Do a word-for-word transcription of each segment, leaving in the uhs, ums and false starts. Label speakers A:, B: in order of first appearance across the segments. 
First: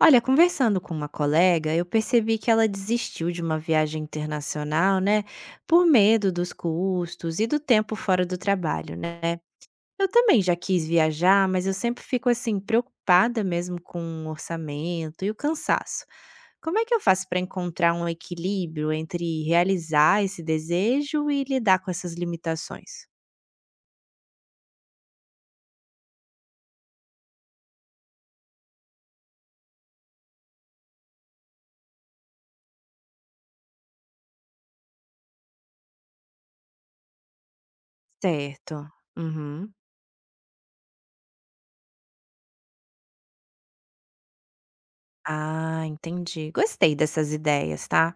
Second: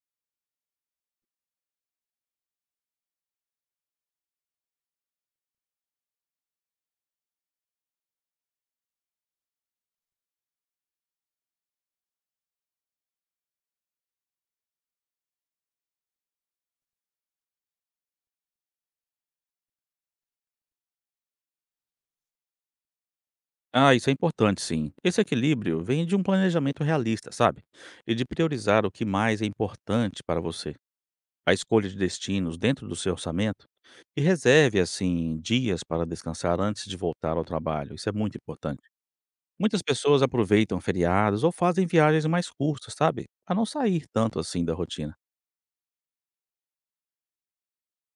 A: Olha, conversando com uma colega, eu percebi que ela desistiu de uma viagem internacional, né? Por medo dos custos e do tempo fora do trabalho, né? Eu também já quis viajar, mas eu sempre fico assim, preocupada mesmo com o orçamento e o cansaço. Como é que eu faço para encontrar um equilíbrio entre realizar esse desejo e lidar com essas limitações?
B: Ah, isso é importante, sim. Esse equilíbrio vem de um planejamento realista, sabe? E de priorizar o que mais é importante para você. A escolha de destinos dentro do seu orçamento. E reserve, assim, dias para descansar antes de voltar ao trabalho. Isso é muito importante.
A: Certo. Uhum.
B: Muitas pessoas aproveitam feriados ou fazem viagens mais curtas, sabe? A não sair tanto assim da rotina.
A: Ah, entendi. Gostei dessas ideias, tá?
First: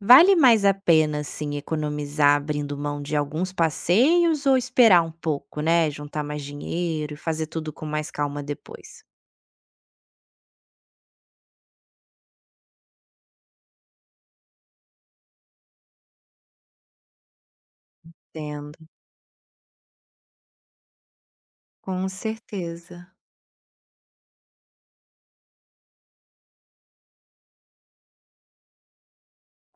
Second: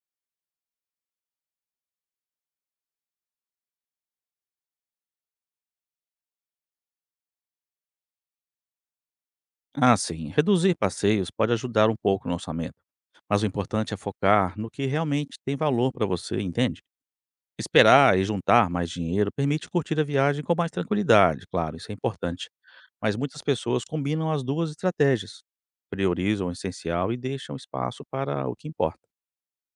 A: Vale mais a pena, assim, economizar abrindo mão de alguns passeios ou esperar um pouco, né, juntar mais dinheiro e fazer tudo com mais calma depois?
B: Ah, sim. Reduzir passeios pode ajudar um pouco no orçamento. Mas o importante é focar no que realmente tem valor para você, entende? Esperar e juntar
A: Entendo,
B: mais dinheiro permite curtir a viagem com mais tranquilidade, claro, isso é
A: com
B: importante.
A: certeza.
B: Mas muitas pessoas combinam as duas estratégias, priorizam o essencial e deixam espaço para o que importa.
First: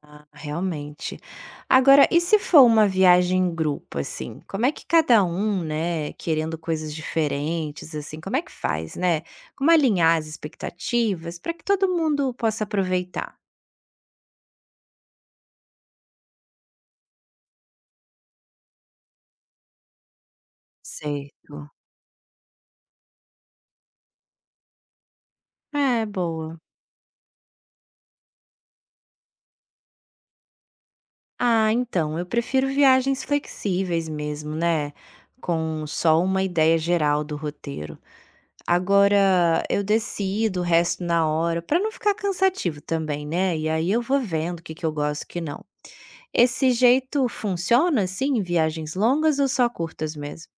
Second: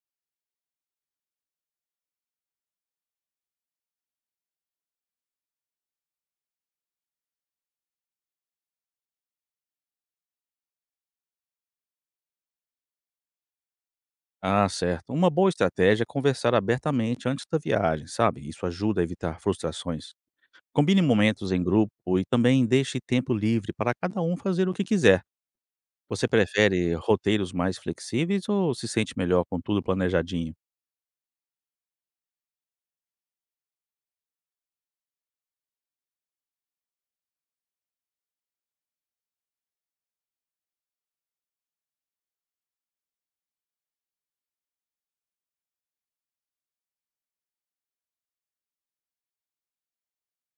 A: Ah, realmente. Agora, e se for uma viagem em grupo, assim, como é que cada um, né, querendo coisas diferentes, assim, como é que faz, né? Como alinhar as expectativas para que todo mundo possa aproveitar?
B: Ah, certo. Uma boa estratégia é conversar abertamente antes da viagem, sabe? Isso ajuda a evitar frustrações. Combine momentos em
A: Certo.
B: grupo e também deixe tempo livre para cada um fazer o que quiser.
A: É,
B: Você
A: boa.
B: prefere roteiros mais flexíveis ou se sente melhor com tudo planejadinho?
A: Ah, então, eu prefiro viagens flexíveis mesmo, né? Com só uma ideia geral do roteiro. Agora eu decido o resto na hora, para não ficar cansativo também, né? E aí eu vou vendo o que que eu gosto e o que não. Esse jeito funciona assim em viagens longas ou só curtas mesmo?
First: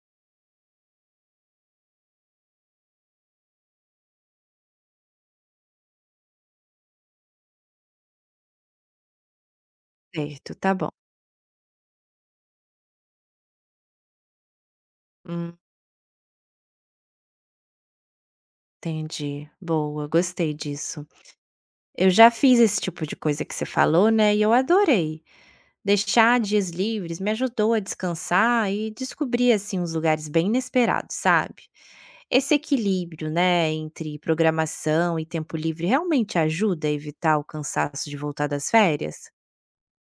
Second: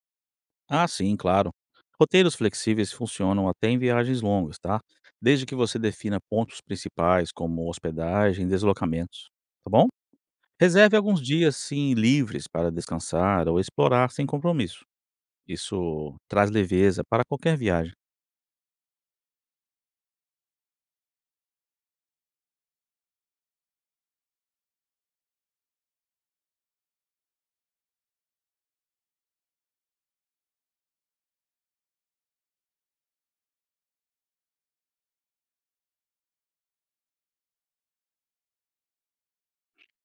B: Ah, sim, claro. Roteiros flexíveis funcionam até em viagens longas, tá? Desde que você defina pontos principais como hospedagem, e deslocamentos, tá bom?
A: Certo, tá bom.
B: Reserve alguns dias sim livres para descansar ou explorar sem compromisso.
A: Hum,
B: Isso traz leveza para qualquer viagem.
A: entendi. Boa, gostei disso. Eu já fiz esse tipo de coisa que você falou, né? E eu adorei. Deixar dias livres me ajudou a descansar e descobrir assim uns lugares bem inesperados, sabe? Esse equilíbrio, né, entre programação e tempo livre realmente ajuda a evitar o cansaço de voltar das férias?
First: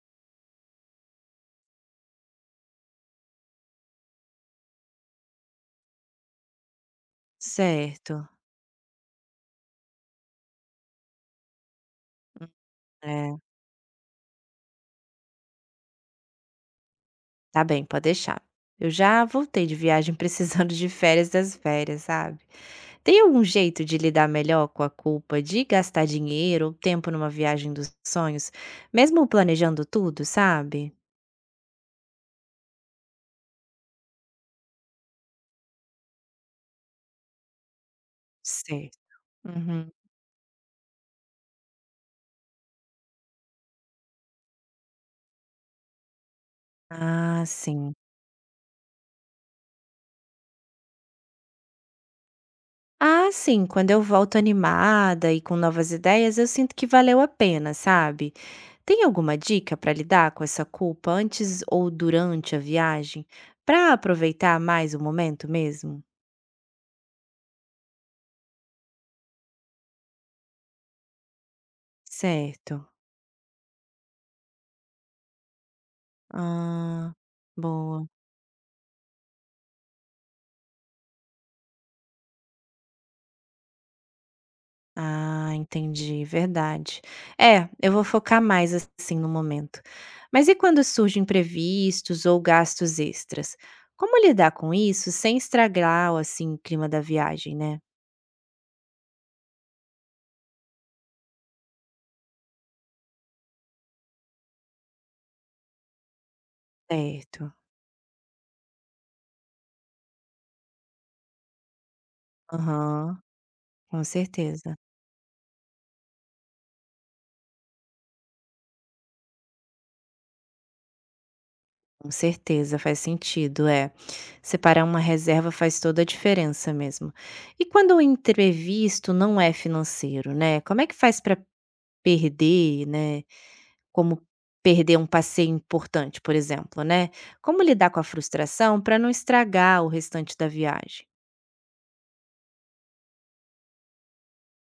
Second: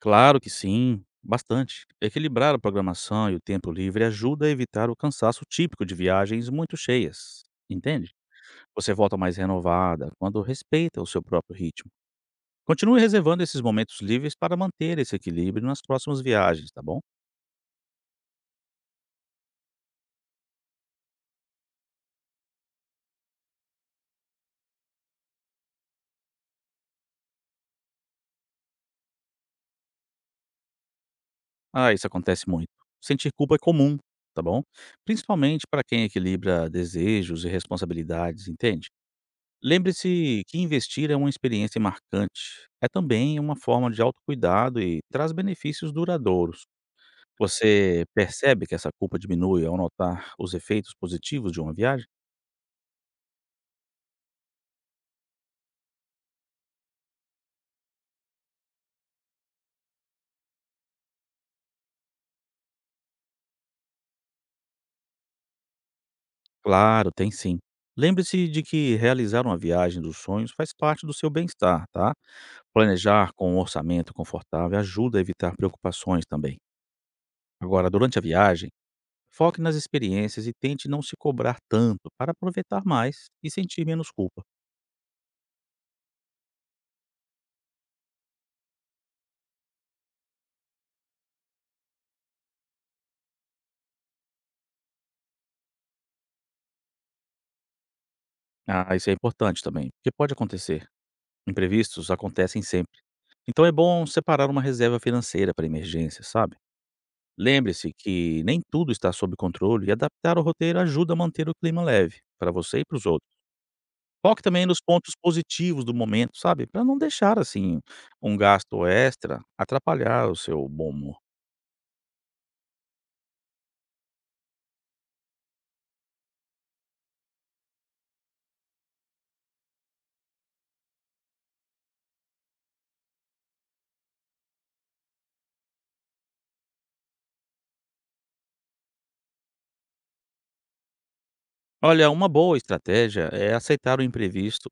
B: Claro que sim, bastante. Equilibrar a programação e o tempo livre ajuda a evitar o cansaço típico de viagens muito cheias, entende?
A: Certo.
B: Você volta mais renovada quando respeita o seu próprio ritmo. Continue
A: É,
B: reservando esses momentos livres para manter esse equilíbrio nas próximas viagens, tá bom?
A: tá bem, pode deixar. Eu já voltei de viagem precisando de férias das férias, sabe? Tem algum jeito de lidar melhor com a culpa de gastar dinheiro ou tempo numa viagem dos sonhos, mesmo planejando tudo, sabe?
B: Ah, isso acontece muito. Sentir culpa é comum, tá bom? Principalmente para quem equilibra desejos e responsabilidades, entende?
A: Certo. Uhum.
B: Lembre-se que investir é uma experiência marcante. É também uma forma de autocuidado e traz benefícios duradouros.
A: Ah, sim.
B: Você percebe que essa culpa diminui ao notar os efeitos positivos de uma viagem?
A: Ah, sim, quando eu volto animada e com novas ideias, eu sinto que valeu a pena, sabe? Tem alguma dica para lidar com essa culpa antes ou durante a viagem, para aproveitar mais o momento mesmo?
B: Claro, tem sim. Lembre-se de que realizar uma viagem dos sonhos faz parte do seu bem-estar, tá?
A: Certo.
B: Planejar com um orçamento confortável ajuda a evitar preocupações também.
A: Ah,
B: Agora,
A: boa.
B: durante a viagem, foque nas experiências e tente não se cobrar tanto para aproveitar mais e sentir menos culpa.
A: Ah, entendi, verdade. É, eu vou focar mais assim no momento. Mas e quando surgem imprevistos ou gastos extras? Como lidar com isso sem estragar o, assim, o clima da viagem, né?
B: Ah, isso é importante também, porque pode acontecer. Imprevistos acontecem sempre. Então é bom separar uma reserva financeira para emergência, sabe?
A: Certo.
B: Lembre-se que nem tudo está sob controle e adaptar o roteiro ajuda a manter o clima leve para você e para os
A: Aham,
B: outros.
A: com
B: Foque também
A: certeza.
B: nos pontos positivos do momento, sabe? Para não deixar assim um gasto extra atrapalhar o seu bom humor.
A: Com certeza, faz sentido, é. Separar uma reserva faz toda a diferença mesmo. E quando o imprevisto não é financeiro, né? Como é que faz para perder, né? Como perder um passeio importante, por exemplo, né. Como lidar com a frustração para não estragar o restante da viagem?
B: Olha, uma boa estratégia é aceitar o imprevisto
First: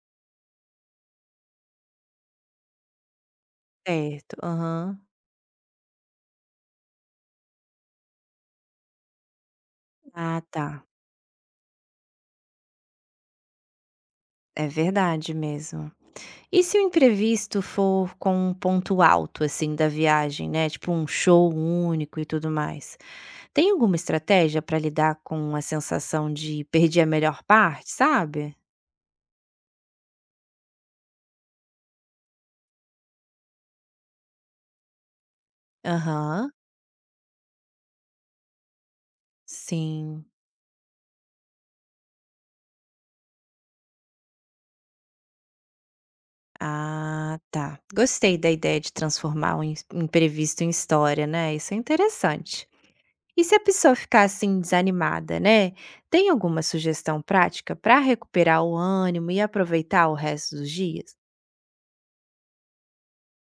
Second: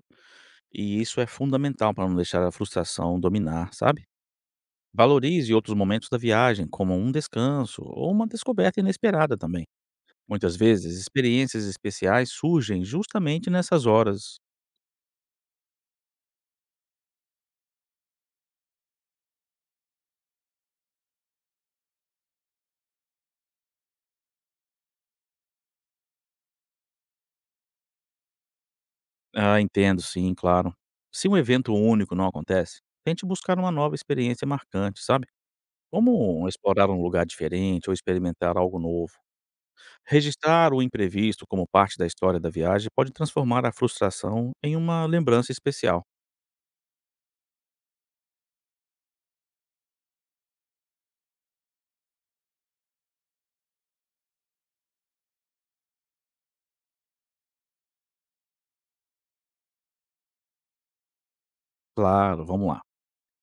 B: e isso é fundamental para não deixar a frustração dominar, sabe?
A: Certo, aham.
B: Valorize outros momentos da viagem, como um descanso ou uma descoberta inesperada também.
A: Ah,
B: Muitas
A: tá.
B: vezes, experiências especiais surgem justamente nessas horas.
A: É verdade mesmo. E se o imprevisto for com um ponto alto, assim, da viagem, né, tipo um show único e tudo mais, tem alguma estratégia para lidar com a sensação de perder a melhor parte, sabe?
B: Ah, entendo, sim, claro. Se um evento único não acontece, tente buscar uma nova experiência marcante, sabe? Como
A: Aham,
B: explorar um lugar diferente ou experimentar algo novo.
A: sim.
B: Registrar o imprevisto como parte da história da viagem pode transformar a frustração em uma lembrança especial.
A: Ah, tá. Gostei da ideia de transformar o ins- imprevisto em história, né? Isso é interessante. E se a pessoa ficar assim desanimada, né? Tem alguma sugestão prática para recuperar o ânimo e aproveitar o resto dos dias?
B: Claro, vamos lá.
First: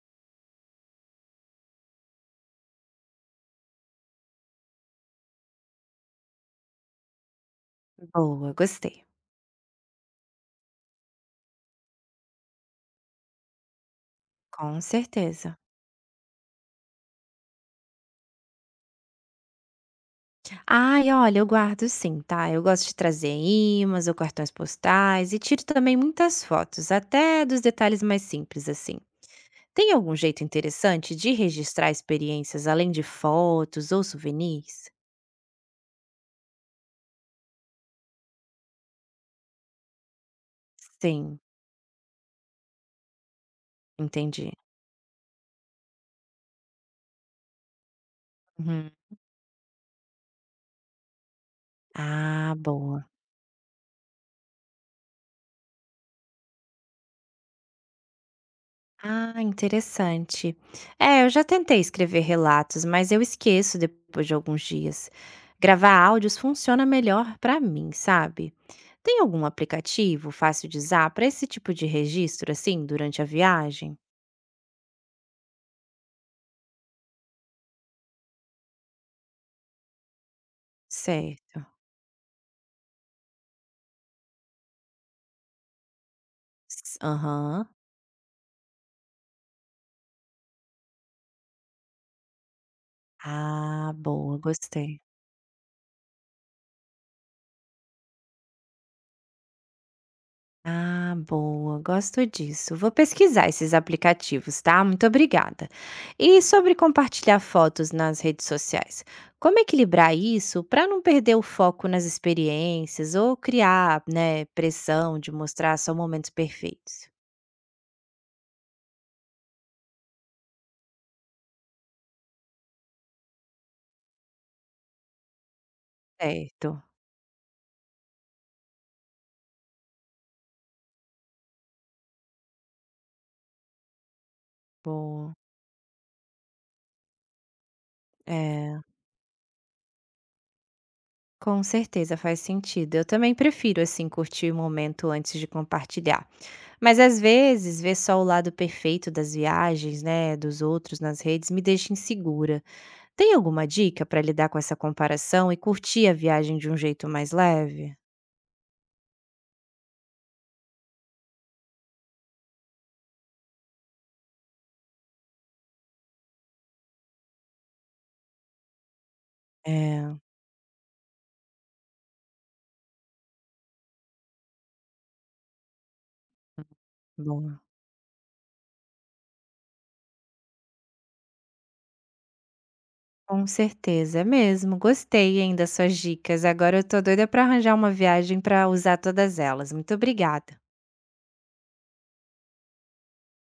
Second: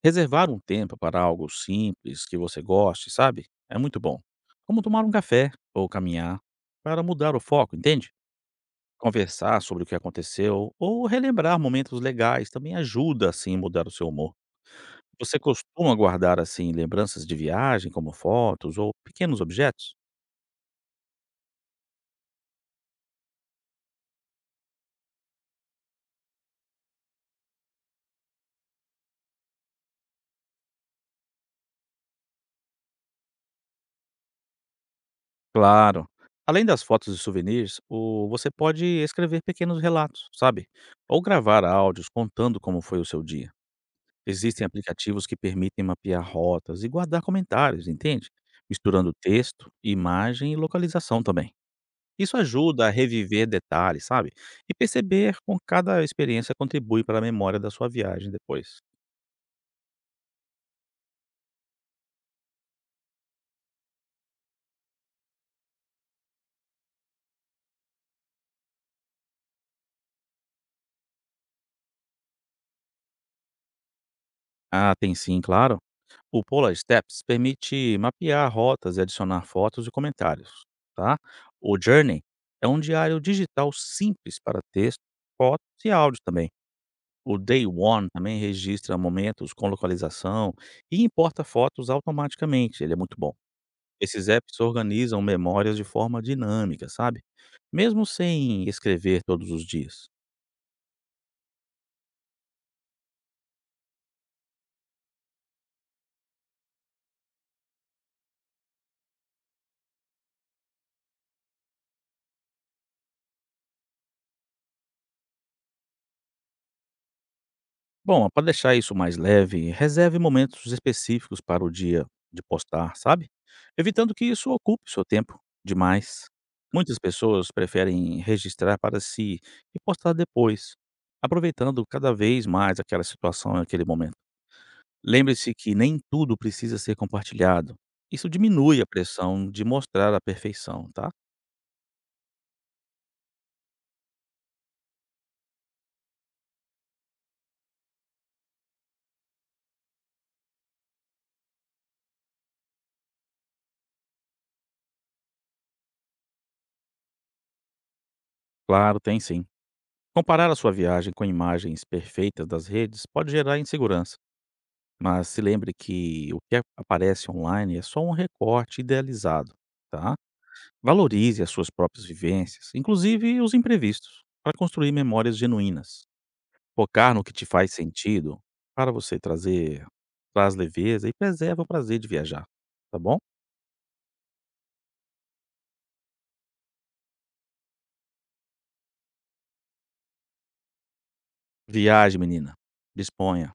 B: Reservar um tempo para algo simples que você goste, sabe? É muito bom. Como tomar um café ou caminhar para mudar o foco, entende?
A: Boa, gostei.
B: Conversar sobre o que aconteceu ou relembrar momentos legais também ajuda, assim, a mudar o seu humor.
A: Com
B: Você
A: certeza.
B: costuma guardar, assim, lembranças de viagem, como fotos ou pequenos objetos?
A: Ai, olha, eu guardo sim, tá? Eu gosto de trazer ímãs ou cartões postais e tiro também muitas fotos, até dos detalhes mais simples assim. Tem algum jeito interessante de registrar experiências além de fotos ou souvenirs?
B: Claro. Além das fotos e souvenirs, o- você pode escrever pequenos relatos, sabe? Ou
A: Sim,
B: gravar áudios contando como foi o seu dia.
A: entendi.
B: Existem aplicativos que permitem mapear rotas e guardar comentários, entende?
A: Uhum.
B: Misturando texto, imagem e localização também. Isso
A: Ah,
B: ajuda a
A: boa.
B: reviver detalhes, sabe, e perceber como cada experiência contribui para a memória da sua viagem depois.
A: Ah, interessante. É, eu já tentei escrever relatos, mas eu esqueço depois de alguns dias. Gravar áudios funciona melhor para mim, sabe? Tem algum aplicativo fácil de usar para esse tipo de registro, assim, durante a viagem?
B: Ah, tem sim, claro. O Polar Steps permite mapear rotas e adicionar fotos e comentários, tá?
A: Certo.
B: O Journey é um diário digital simples para texto, fotos e áudio também.
A: S-
B: O Day
A: Aham.
B: One também registra momentos com localização e importa fotos automaticamente. Ele é muito bom.
A: Ah,
B: Esses
A: boa,
B: apps
A: gostei.
B: organizam memórias de forma dinâmica, sabe? Mesmo sem escrever todos os dias.
A: Ah, boa, gosto disso. Vou pesquisar esses aplicativos, tá? Muito obrigada. E sobre compartilhar fotos nas redes sociais, como equilibrar isso para não perder o foco nas experiências ou criar, né, pressão de mostrar só momentos perfeitos?
B: Bom, para deixar isso mais leve, reserve momentos específicos para o dia de postar, sabe? Evitando que isso ocupe seu tempo demais.
A: Certo,
B: Muitas pessoas preferem registrar para si e postar depois, aproveitando cada vez mais aquela situação e aquele momento.
A: boa.
B: Lembre-se que nem tudo precisa ser compartilhado. Isso
A: É,
B: diminui a pressão de mostrar a perfeição, tá?
A: com certeza faz sentido. Eu também prefiro assim curtir o momento antes de compartilhar. Mas às vezes, ver só o lado perfeito das viagens, né, dos outros nas redes me deixa insegura. Tem alguma dica para lidar com essa comparação e curtir a viagem de um jeito mais leve?
B: Claro, tem sim. Comparar a sua viagem com imagens perfeitas das redes pode gerar insegurança, mas se lembre que o que a- aparece online é só um recorte idealizado,
A: É,
B: tá? Valorize as suas próprias vivências, inclusive os imprevistos, para construir memórias genuínas. Focar no que te
A: bom.
B: faz sentido para você trazer traz leveza e preserva o prazer de viajar, tá bom?
A: Com certeza, é mesmo. Gostei, ainda das suas dicas. Agora eu tô doida para arranjar uma viagem para usar todas elas. Muito obrigada.
B: Viaje, menina. Disponha.